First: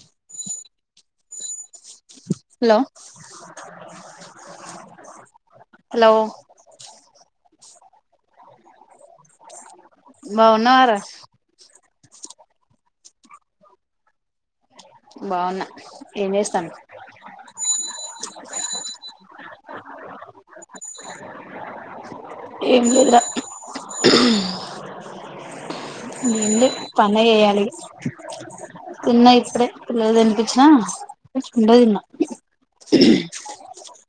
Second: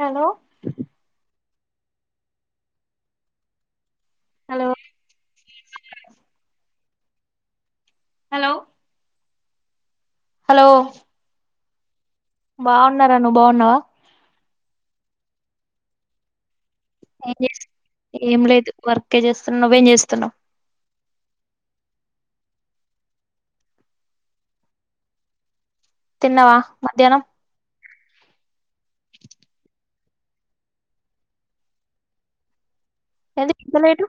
Hello hello hello hello hello బావున్నా వారా బావున్నా రా నువ్వు బావున్నావా బావున్నా ఏం చేస్తాన్నావ్ ఏం చేస్ ఏం లేదు వర్కే చేస్తున్న నువ్వేం చేస్తున్నావు ఏం లేదురా ఏం తిన్నావా లేదు మధ్యాహ్నం పనే చెయ్యాలి తిన్నా ఇప్పుడే పిల్లల తినిపిచ్చిన ఉండ తిన్నా ఏది పిల్ల లేదు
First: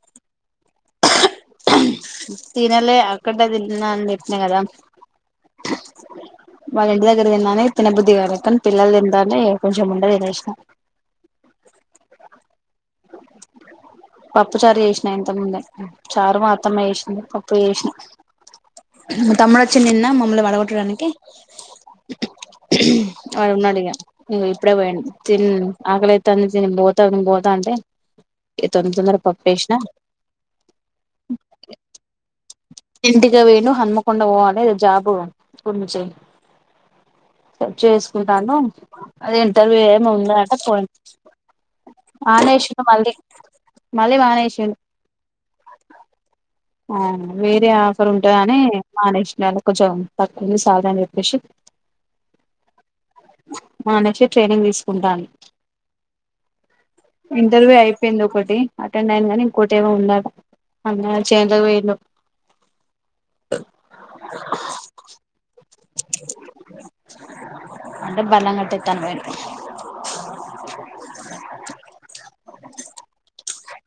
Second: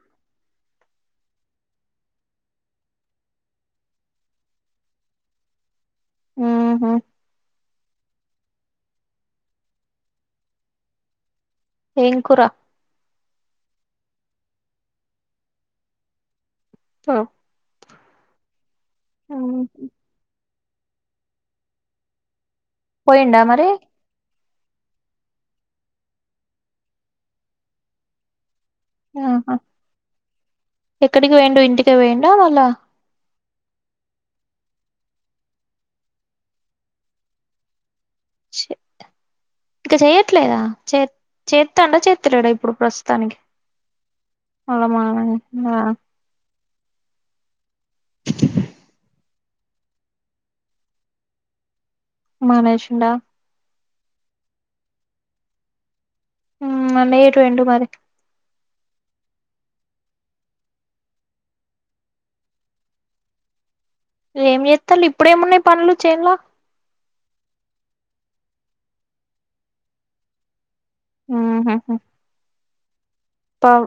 తినలే అక్కడదే తింటున్నానని చెప్పిన కదా ఉహు మాఇంటి దగ్గర తిన్నానే తిన బుద్ధిగాాదక్క పిల్లలు తింటాంటే కొంచెం ముందనే తినేసినా ఏం కూర పప్పు చారు చేసిన ఇంతకు ముందే చారు మా అత్తమ్మ పప్పు చేసిన మా తమ్ముడు వచ్చి నిన్న మమ్మల్ని వద రా నికి పోయిండా ఆడు మరి ఉన్నాడిగా ఇంగో ఇప్పుడే పోయిండు తిన్ ఆకలేత్తాంది తిని పోతాను పోతా అంటే తొందర తొందర ఆహా పప్పేసిన ఎక్కడికి పోయిండు ఇంటి ఇంట పోయిండా మళ్ళ ఇంటికే పోయిండు హన్మకొండ పోవాలె జాబ్ గురించె సర్చ్ చే కుంటాను అది ఇంటర్వ్యూ ఇక ఏమి ఉందంట చెయ్యట్లేదా పో చే చేత్తాండా చేత్తలేడా ఇప్పుడు మానేసిండు మళ్ళీ ప్రస్తుతానికి మళ్ళీ మానేసిండు మళ్ళ మా ఆ వేరే ఆఫర్ ఉంటదని మానేసిన వాళ్ళ కొంచెం తక్కువకి సాలరి అని చెప్పేసి మానేశిండా మానేసి ట్రైనింగ్ తీసుకుంటాండ్ మళ్ళ ఎటు పోయిండు ఇంటర్వ్యూ మరి అయిపోయిందొకటి అటెండ్ అయిండు కానీ ఇంకోటేమో ఉందట అన్నయ్ [inaudible] చె ఎంతకు పోయిండో ఏం చేస్తాల్ ఇప్పుడేమున్నయి పన్లు చేన్లో అంటే బల్లం గట్టొతాని పోయిన్ ఊహూ పౌ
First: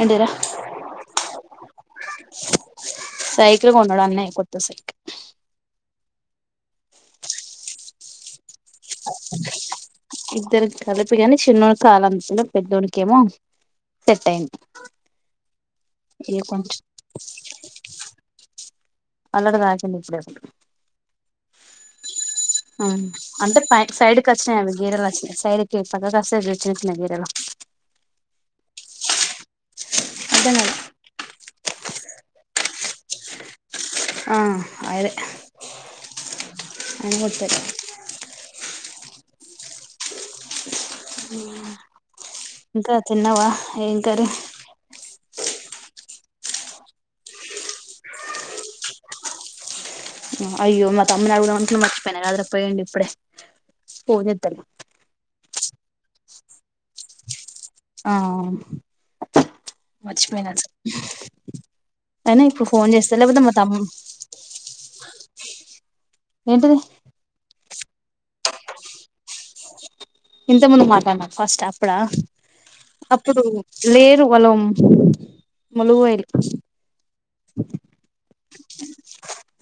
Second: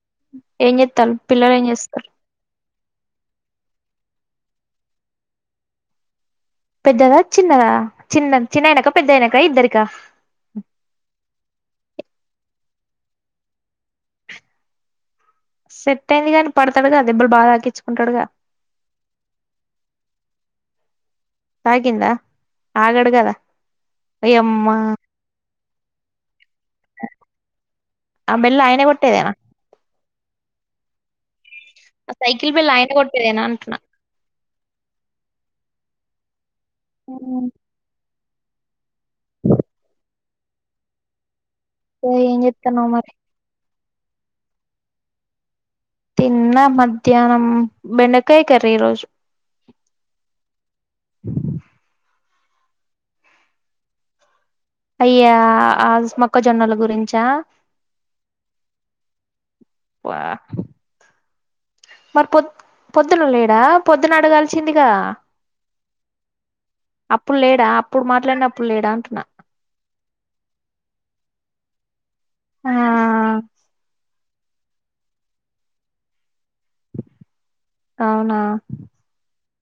ఏంటిదిరా ఏం చేత్తారు పిల్లలు ఏం చేస్తారు సైకిలు కొన్నడు అన్నయ్య కొత్త సైకిలు పెద్దదా చిన్నదా చిన్న చిన్నాయనకా పెద్దాయనకా ఇద్దరికా చిన్నోడికాలందుతుంది పెద్దోడికేమో సెట్ అయింది సెట్ అయింది ఇగ గానీ కొంచెం పడతాడుగా దెబ్బలు బాగా తాకిచుకుంటాడుగా అల్లటి తాకిందిప్పుడెప్పుడు తాకిందా ఆగడు కదా అంటే పై సైడ్కి వచ్చినాయి అవి ఓయమ్మా గీరెలు వచ్చినాయి సైడ్కి పక్కకి వస్తాయి చిన్న చిన్న గీరెలు దెగొట్టేదేనా అర్ధం గాలా ఆ సైకిల్ బెల్ ఆయన కొట్టేదేనా అంటున్నా అయనే ఏం జేత్తారు తే ఏం చేత్తన్నా మరి క్కరే తిన్నా మధ్యాహ్నం బెండకాయ కర్రి ఈ రోజు అయ్యో మా తమ్ముని అడుగుదామనుకున్నా మర్చి పోనగాదర పోయిండిప్పుడే ఫోన్ జేత్తలే అయ్యా ఆ మొక్కజొన్నల గురించా ఆ మర్చిపోయినా మరి అయినా పొద్ ఇప్పుడు ఫోన్ చేస్తా పొద్దున లేకపోతే మా లేడా తమ్ము పొద్దున అడగాల్సిందిగా ఏంటిది అప్పుడు లేడా అప్పుడు మాట్లాడినప్పుడు లేడా అంటున్నా ఇంత ముందు మాట్లాడినా ఫస్ట్ అప్పుడా ఆ అప్పుడు లేరు పొలం మోల్లు పోయనికి అవునా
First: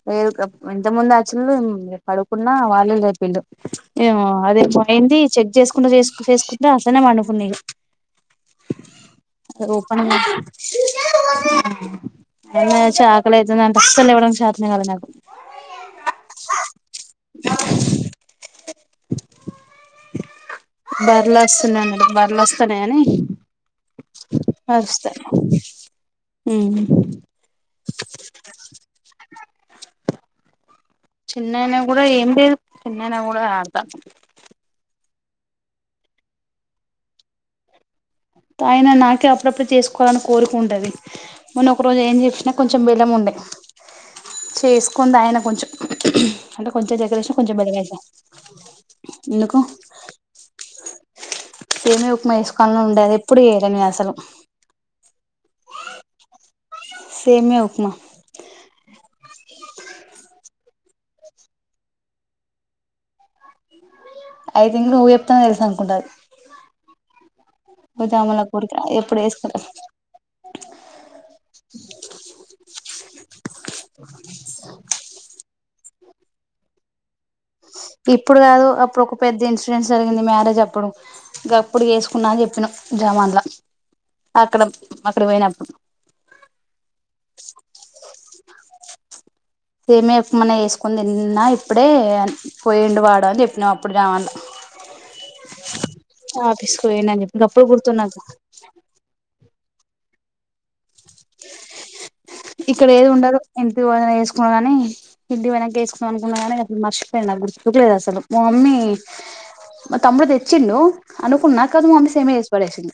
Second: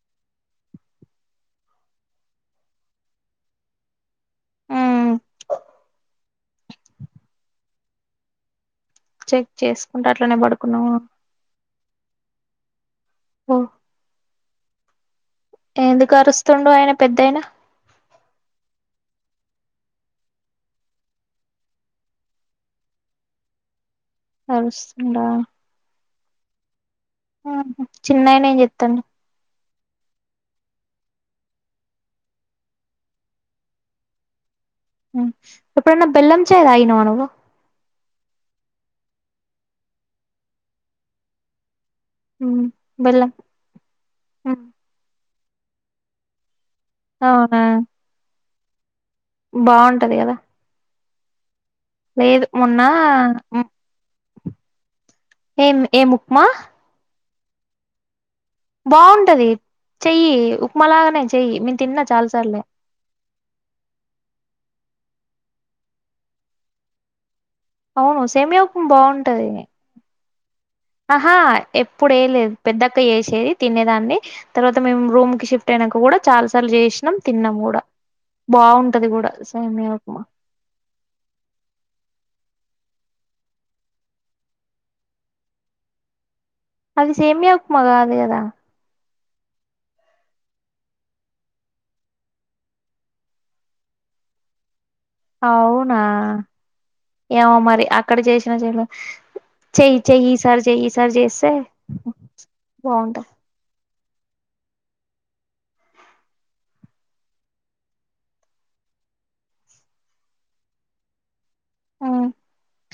లేదు ఇంత ముందు అచ్చలు పడుకున్నా వాళ్ళు లేపిండు ఏమో అదే ఉమ్ పోయింది చె చేసుకుంటూ చేసు చేసుకుంటే అట్లనే పండుకుంది చెక్ ఓపన్ చేసుకుంటూ గ అట్లనే పడుకున్నావా మ [inaudible] చా ఓ ఆకలైతుందంట అస్సలు ఇవ్వడం చేత నేల నాకు ఎందుకు అరుస్తుండు ఆయన పెద్దాయనా బర్రెలొస్తున్నాయన్నాడు బర్రెలొస్తున్నాయని వస్తే అరుస్తుండా హ్మ్ ఆహా చిన్నాయన ఏం చెత్తండు చిన్నైనా గూడా ఏం లేదు చిన్నైనా గూడా ఆడతా హ్మ్ ఎప్పుడన్న బెల్లం ఛాయ్ తాగినవ నువ్వు అయిన నాకే అప్పుడప్పుడు చేసుకోవాలని కోరికుంటది మన ఒక రోజు ఏం చేసినా కొంచెం బెల్లం ఉండే ఉమ్ చేసుకుని తాగిన కొంచెం అలో కొంచెం చక్కెర ఏసాం. కొంచెం బెల్లమేసాం. బావుంటది కదా సేమియా ఉప్మా లేదు చేసుకోవాలని మొన్న ఉండేది ఎప్పుడూ చేయల నేను అస్సలు ఏం ఏం ఉప్మా సేమియా ఉప్మా బావుంటది చెయ్యి ఉప్మాలాగానే చెయ్యి నేను తిన్నా చాలా సార్లు ఐ థింక్ నువ్వు చెప్తేనే తెలుసు అనుకుంటా అది అవును జాముల సేమియా కోరిక ఉప్మా ఎప్పుడు బావుంటది. చేసుకోలే ఆహా ఎప్పుడూ ఏయ లేదు పెద్దక్క చేేసే తినేదాన్ని తర్వాత మేము రూమ్ కి షిఫ్ట్ వెనక గూడా డా చాలా సార్లు చేసినాం తిన్నాము గూ ఇప్పుడు కాదు అప్పుడు ఒక పెద్ద ఇన్సిడెంట్ ఉప్మా జరిగింది మ్యారేజ్ అప్పుడు గప్పుడు వేసుకున్నా అని చెప్పినా జమాన్లా అక్కడ అక్కడకి పోయినప్పుడు అది సేమ్యా ఉప్మా కాదు గదా సేమ్యా ఉప్మాన్న చేసుకుని తిన్నా ఇప్పుడే అన్ పోయిండు వాడు అని చెప్పిన అప్పుడు జమాన్ల్ అవునా పోయిండు అని చెప్పి ఏమో గప్పుడు మరి గుర్తు అక్కడ నాకు చేసిన చేయట్లో చెయ్యి చెయ్యి ఈసారి చెయ్యి ఈసారి చేస్తే హ్ ఇక్కడ ఏది ఉండలో ఎం ఇంటికివోయినంక వేసుకుందమని అని ఇంటికివొయినంక వేసుకుందాం అనుకున్నా గానీ అసలు మర్చిపోయిన అది గుర్తుకు లేదు అసలు మా మమ్మీ మా తమ్ముడు తెచ్చిండు అనుకున్నా కాదు మా మమ్మీ ఉమ్ సేమ్య చేసి పడేసింది.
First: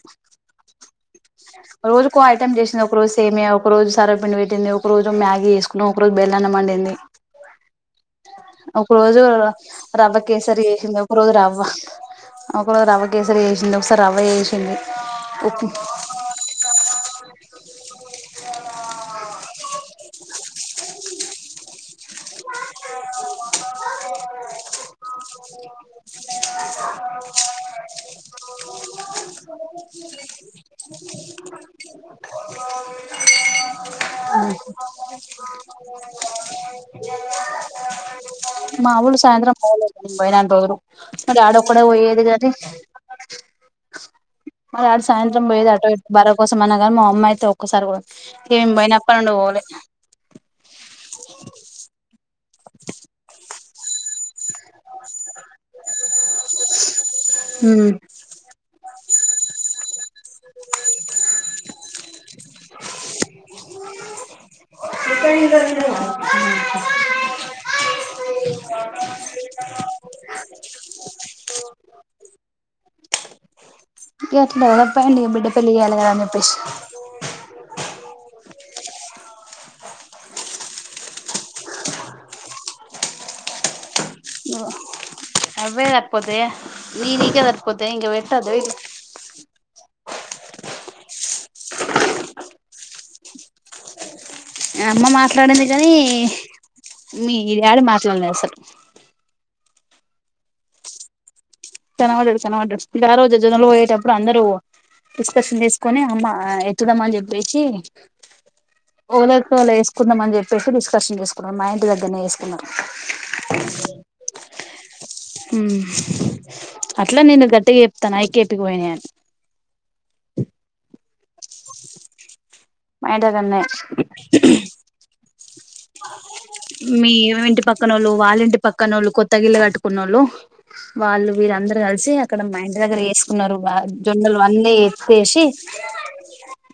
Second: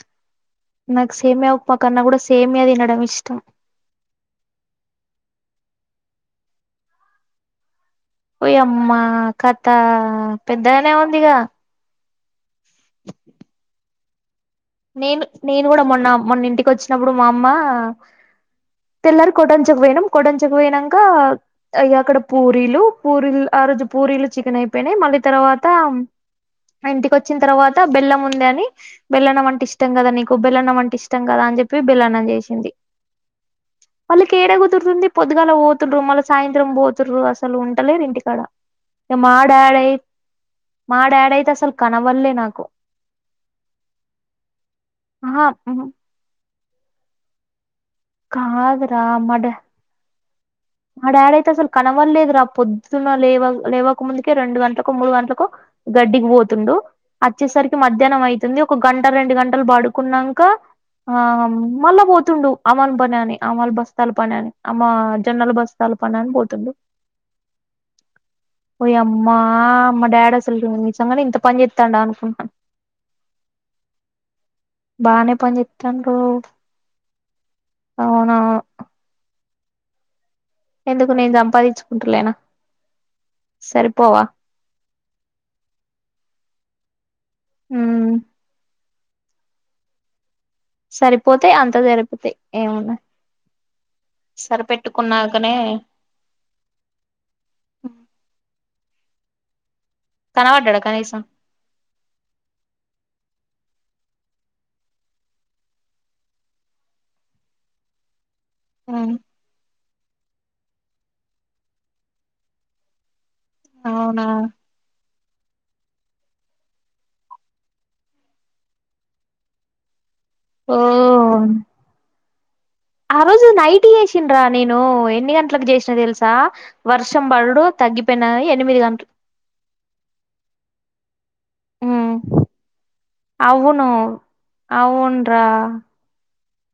నాకు సేమ్మ్యా ఉప్మా కన్నా కూడా రోజుకో సేమ్యా తినడం ఇష్టం. రేటే ఉంది. ఒక్కరోజున్న మ్యాగీ చేసుకుంన్నాం ఒక్కరోజు బెల్లన్నాం వండింది. ఒక వోయమ్మ రోజు కథ రవ్వ పెద్దగానే ఉందిగా ఒకరోజు రవ్వ కేసరి చేసిండు ఒకసారి రవ్వ వేసి నేన్ నేను కూడా మొన్న మొన్ ఇంటికి వచ్చి చినప్పుడు మా అమ్మ తెల్లారు కొటంచుకు పోయినాం కొటంచుకు పోయినంకా అ అక్కడ పూరీలు పూరీలు ఆ రోజు పూరీలు చికెన్ అయిపోయినాయి మళ్ళీ తర్వాత మ్ ఆ ఇంటికి వచ్చిన తర్వాత బెల్లం ఉందని. బెల్లన్నం వం కిష్టం కదా నీకు బెల్లన్నం అంటే ఇష్టంగా కదా అని చెప్పి బెల్లన్నం చేసింది. వాళ్ళకి ఏడ కుదురుంది. పొద్దుగాల పోతుర్రు మళ్ళ సాయంత్రం పోతుర్రు అసలు ఉంటలేరు. ఇంటికాడ ఇగ మావులు మా సాయంత్రం డాడీ పోలేదండి. పోయినన్ని రోజులు మా డాడీ అయితే అసలు డాడొక్కడే పోయ్యేది కనవల్లే గాని నాకు మా డాడి సాయంత్రం ఆహా పోయేది. ఆటో ఇటో బారాబ కోసం అనగా మా అమ్మాయితే ఒప్ ఒక్కసారి పోదాం ఇగ మేం కాదురా పోయినప్పడి నుండి మా డా పోలే మా డాడీ అయితే అసలు కనవల్లేదు రా పొద్దున లేవాన్ లేవక ముందుకే రెండు గంట్లకో, మూడు గంట్లకో, గడ్డికి పోతుండు. అచ్చేసరికి మధ్యాహ్నం అయితుంది. ఒక గం క రెండు గంటలు బాడుక్ కున్నంక ఆమ్ మళ్ళ పోతుండు అమాను పనని అమాల్ బస్తాల్ పనని అమాల్ జొన్నలు ఇగ బస్తాలు పని అని పోతుండు. వోయమ్మా మా డాడీ అసలు నిజంగనే ఇంత పని చేత్తాండ అనుకుం ఎట్ల కూడా పెండ్లి బాగానే బిడ్డ పని పెళ్లి చేయాలా కదా చేత్తాండు అని చెప్పేసి అవునవును ఎందుకు నేను సంపాదించుకుంటలేనా సరిపోవా ఓ అవ్వే సరిపోతాయా మియ్యి మీకే సరిపోతాయా ఇంక ఉమ్ పెట్టద్దా వీళ్ళు సరిపోతాయి అంతా సరిపోతాయి ఏమున్న అమ్మ మాట్లాడింది కానీ మీ డాడి మాట్లాడలే అసలు కనవడ్డడా కనీసం కనవడ్డడు కనవడ్డడు ఇకా ఆ రోజు జనంలో పోయేటప్పుడు అందరూ డిస్కషన్ చేసుకొని అమ్మ ఎత్తుదం అని చెప్పేసి ఉమ్ ఒలక్ వొల వేసుకుందాంమని చె పెట్టి డిస్కర్షన్ చేసుకున్నరు, మా ఇంటి దగ్గరనే వేసుకున్నరు అవునా మ్ అట్లా నేను గట్టిగా చెప్తాను ఐకేపి కిపోయినాయని ఓ అం మా ఇంటి దగ్గరనే నేను ఎన్ని గంటలకు చేసిన తెలుసా మీ వర్షం ఈవెంటి పడుడు పక్కనోళ్ళు తగ్గిపోయినా వాళ్ళింటి ఎనిమిది పక్కనోళ్ళు గంటలు కొత్త గిళ్ళు కట్టుకున్నోళ్ళు వాళ్ళు వీరందరు ఉమ్ కలిసి అక్కడ మా ఇంటి దగ్గర వేసుకున్నారు అవును జొన్నలు వన్నీ ఎత్తేసి అవున్రా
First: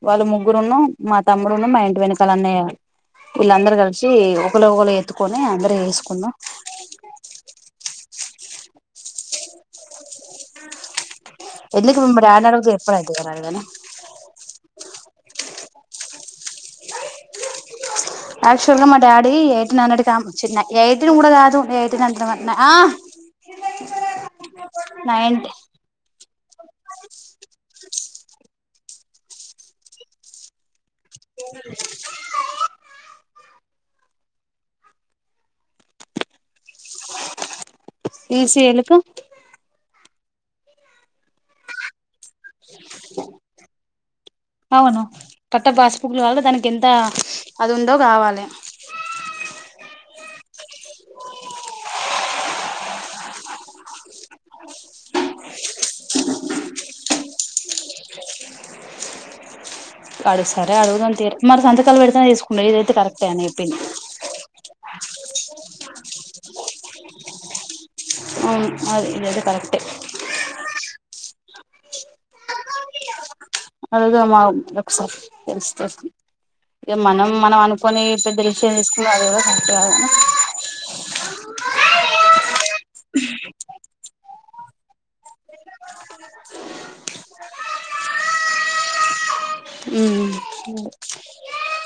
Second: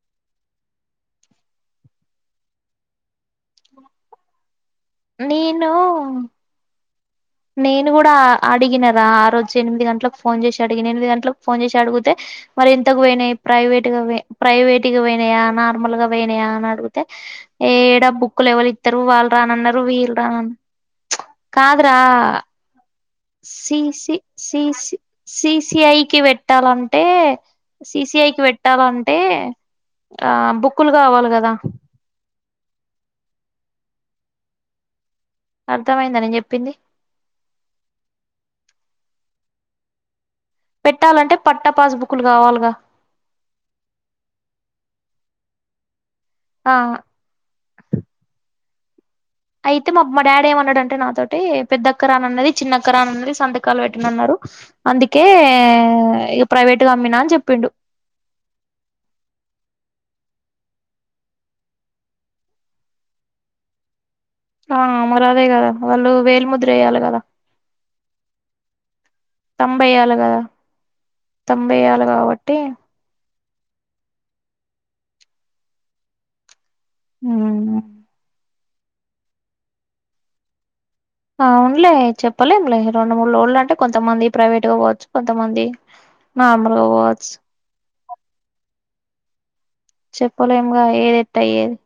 వాళ్ళు ముగ్గురును, మా తమ్ముడు ను మా ఇంటి వెనకాల అన్నయ వీళ్ళందరూ కలిసి ఒకలు ఒకలు ఎత్తుకొని నేను అందరు వేసుకున్నాం నేను కూడా అడిగిన ఆ రోజు ఎనిమిది గంటలకు ఫోన్ చేసి అడిగిన ఎనిమిది గంటలకు ఫోన్ చేసి ఎందుకు అడుగుతే మా డాడీని మరి అడిగితే ఎంతకు చెప్పడైతది కదా పోయినాయి గాని ప్రైవేట్ గా పోయినయా నార్మల్ గా పోయినాయా అనడుగుతే ఏ యాక్చువల్ గా మా బుక్కులెవరిత్తరు వాళ్ళు డాడీ రానన్న ఎయిటీన్ లు హండ్రెడ్ వీలు కి రానన్ ఎయిటీన్ కూడా కాదు కాదురా ఎయిటీన్ అంటున్న C C C C C ninety C I కి వెట్ పట్టాలంటే సి సి ఐ పెట్టాలంటే ఆ బు క్కులు కావాలి కదా అర్థమైందా నేను చెప్పింది సి సి ఏల్ కు పెట్టాలంటే పట్ట పాస్ బుక్ క్కులు కావాలిగా పట్టా పాస్ [unintelligible] ఆ దానికెంత అదుందో కావాలి [unintelligible] అయితే మా మా డాడీ ఏమన్నాడంటే నాతోటి పెద్దక్కరానన్నది చిన్నక్కరానన్నది సంతకాలు పెట్టనన్నారు అందుకే ఇక ప్రైవేట్ గా అమ్మినా అని చెప్పిండు అడుగు సరే అడుగుదాం తీరి మరి సంతకాలు పెడితేనే తీసుకుంట ఇదైతే కరెక్టే నే చెప్పింది. ఆ మరి అదే కదా వాళ్ళు వేలు ముద్ర ఎయ్యాలి కదా అవును అది గది కరెక్టే తంబ్ ఎయ్యాల కాబట్టి వెళ్దామా ఒకసారి తెలుస్తది. ఇగ మనం మనం అనుకోని పెద్దలు చేయించుకున్న అది కూడా కరెక్టు కాదు అవునులే చెప్పలేం లె రెండు మూడు లోడ్లు అంటే కొన్ కొంతమంది ప్రైవేట్ గా వోవచ్చు కొన్ కొంతమంది మామూలుగా వోవచ్చు చెప్పలేంగా ఏది ఎట్ అయ్యేది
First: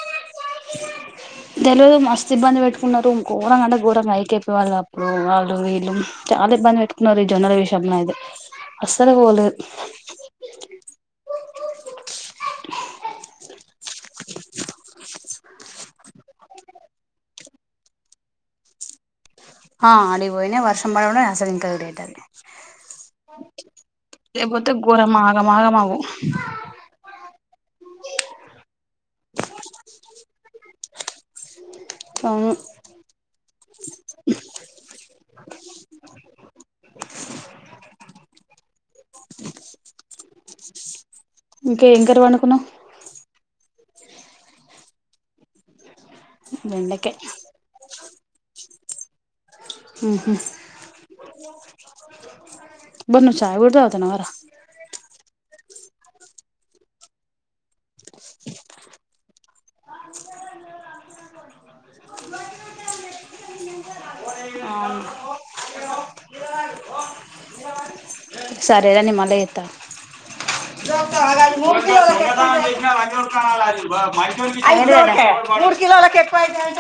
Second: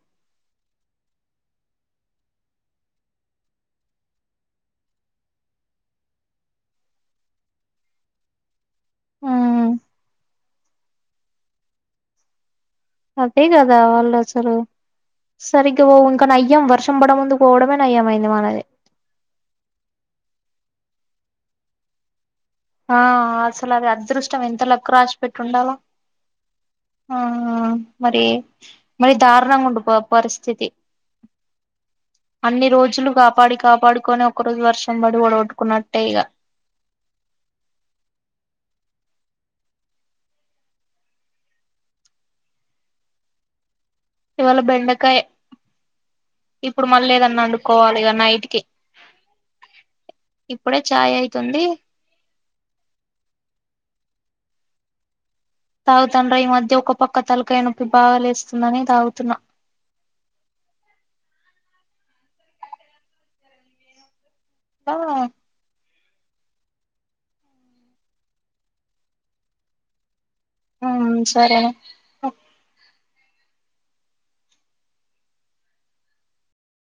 తెలియదు మస్తు ఇబ్బంది పెట్టుకున్నారు ఘోరంగా అంటే ఘోరంగా అయితేయిపు వాళ్లకు వాళ్ళు వీళ్ళు చాలా ఇబ్బంది పెట్టుకున్నారు, ఈ జనాల విషయంలో అయితే అస్సలు వోలే ఉమ్ అదే కదా వాళ్ళు అసలు సరిగ్గావోవు ఇంకా నయ్యాం వర్షం పడ ముందు పోవడమే నయ్యమయింది మనది. ఆ ఆడిగి వోయిన వర్షం పడుడే అసలు ఇంకా డేటంది ఆ అసలు అది అదృష్టం ఎంత లేకపోతే లక్కు ఘోరం రాసి పెట్టి ఆగం ఉండాల ఆగం అవు ఆ మరి, మరి ధారుణంగా ఉండు పో పరిస్థితి అవును అన్ని రోజులు కాపాడి కాపాడుకొని ఒకరోజు వర్షం పడి వుడగొట్టుకున్నట్టే ఇగ అ ఇంకా ఇంకేడ వనుకున్నావ్ ఇవాళ బెండకాయ్ ఇప్పుడు మళ్ళీ బెండకాయ్ ఎదెన్నా అండుకోవాలి ఇగ నైటికి ఉహు చాయ్ అయితుంది బ్బ నువు ఛాయ్ కూడ తాగుతున్నావార తాగుతండ్ర ఈ మధ్య ఒక పక్క తలకాయ నొప్పి బాగాలేస్తుందని తాగుతున్నా తా సరేరా నే మల్ల ఎత సరేనే అది బోకే మూడు కిలోలలకు ఎక్కువైతాదంటే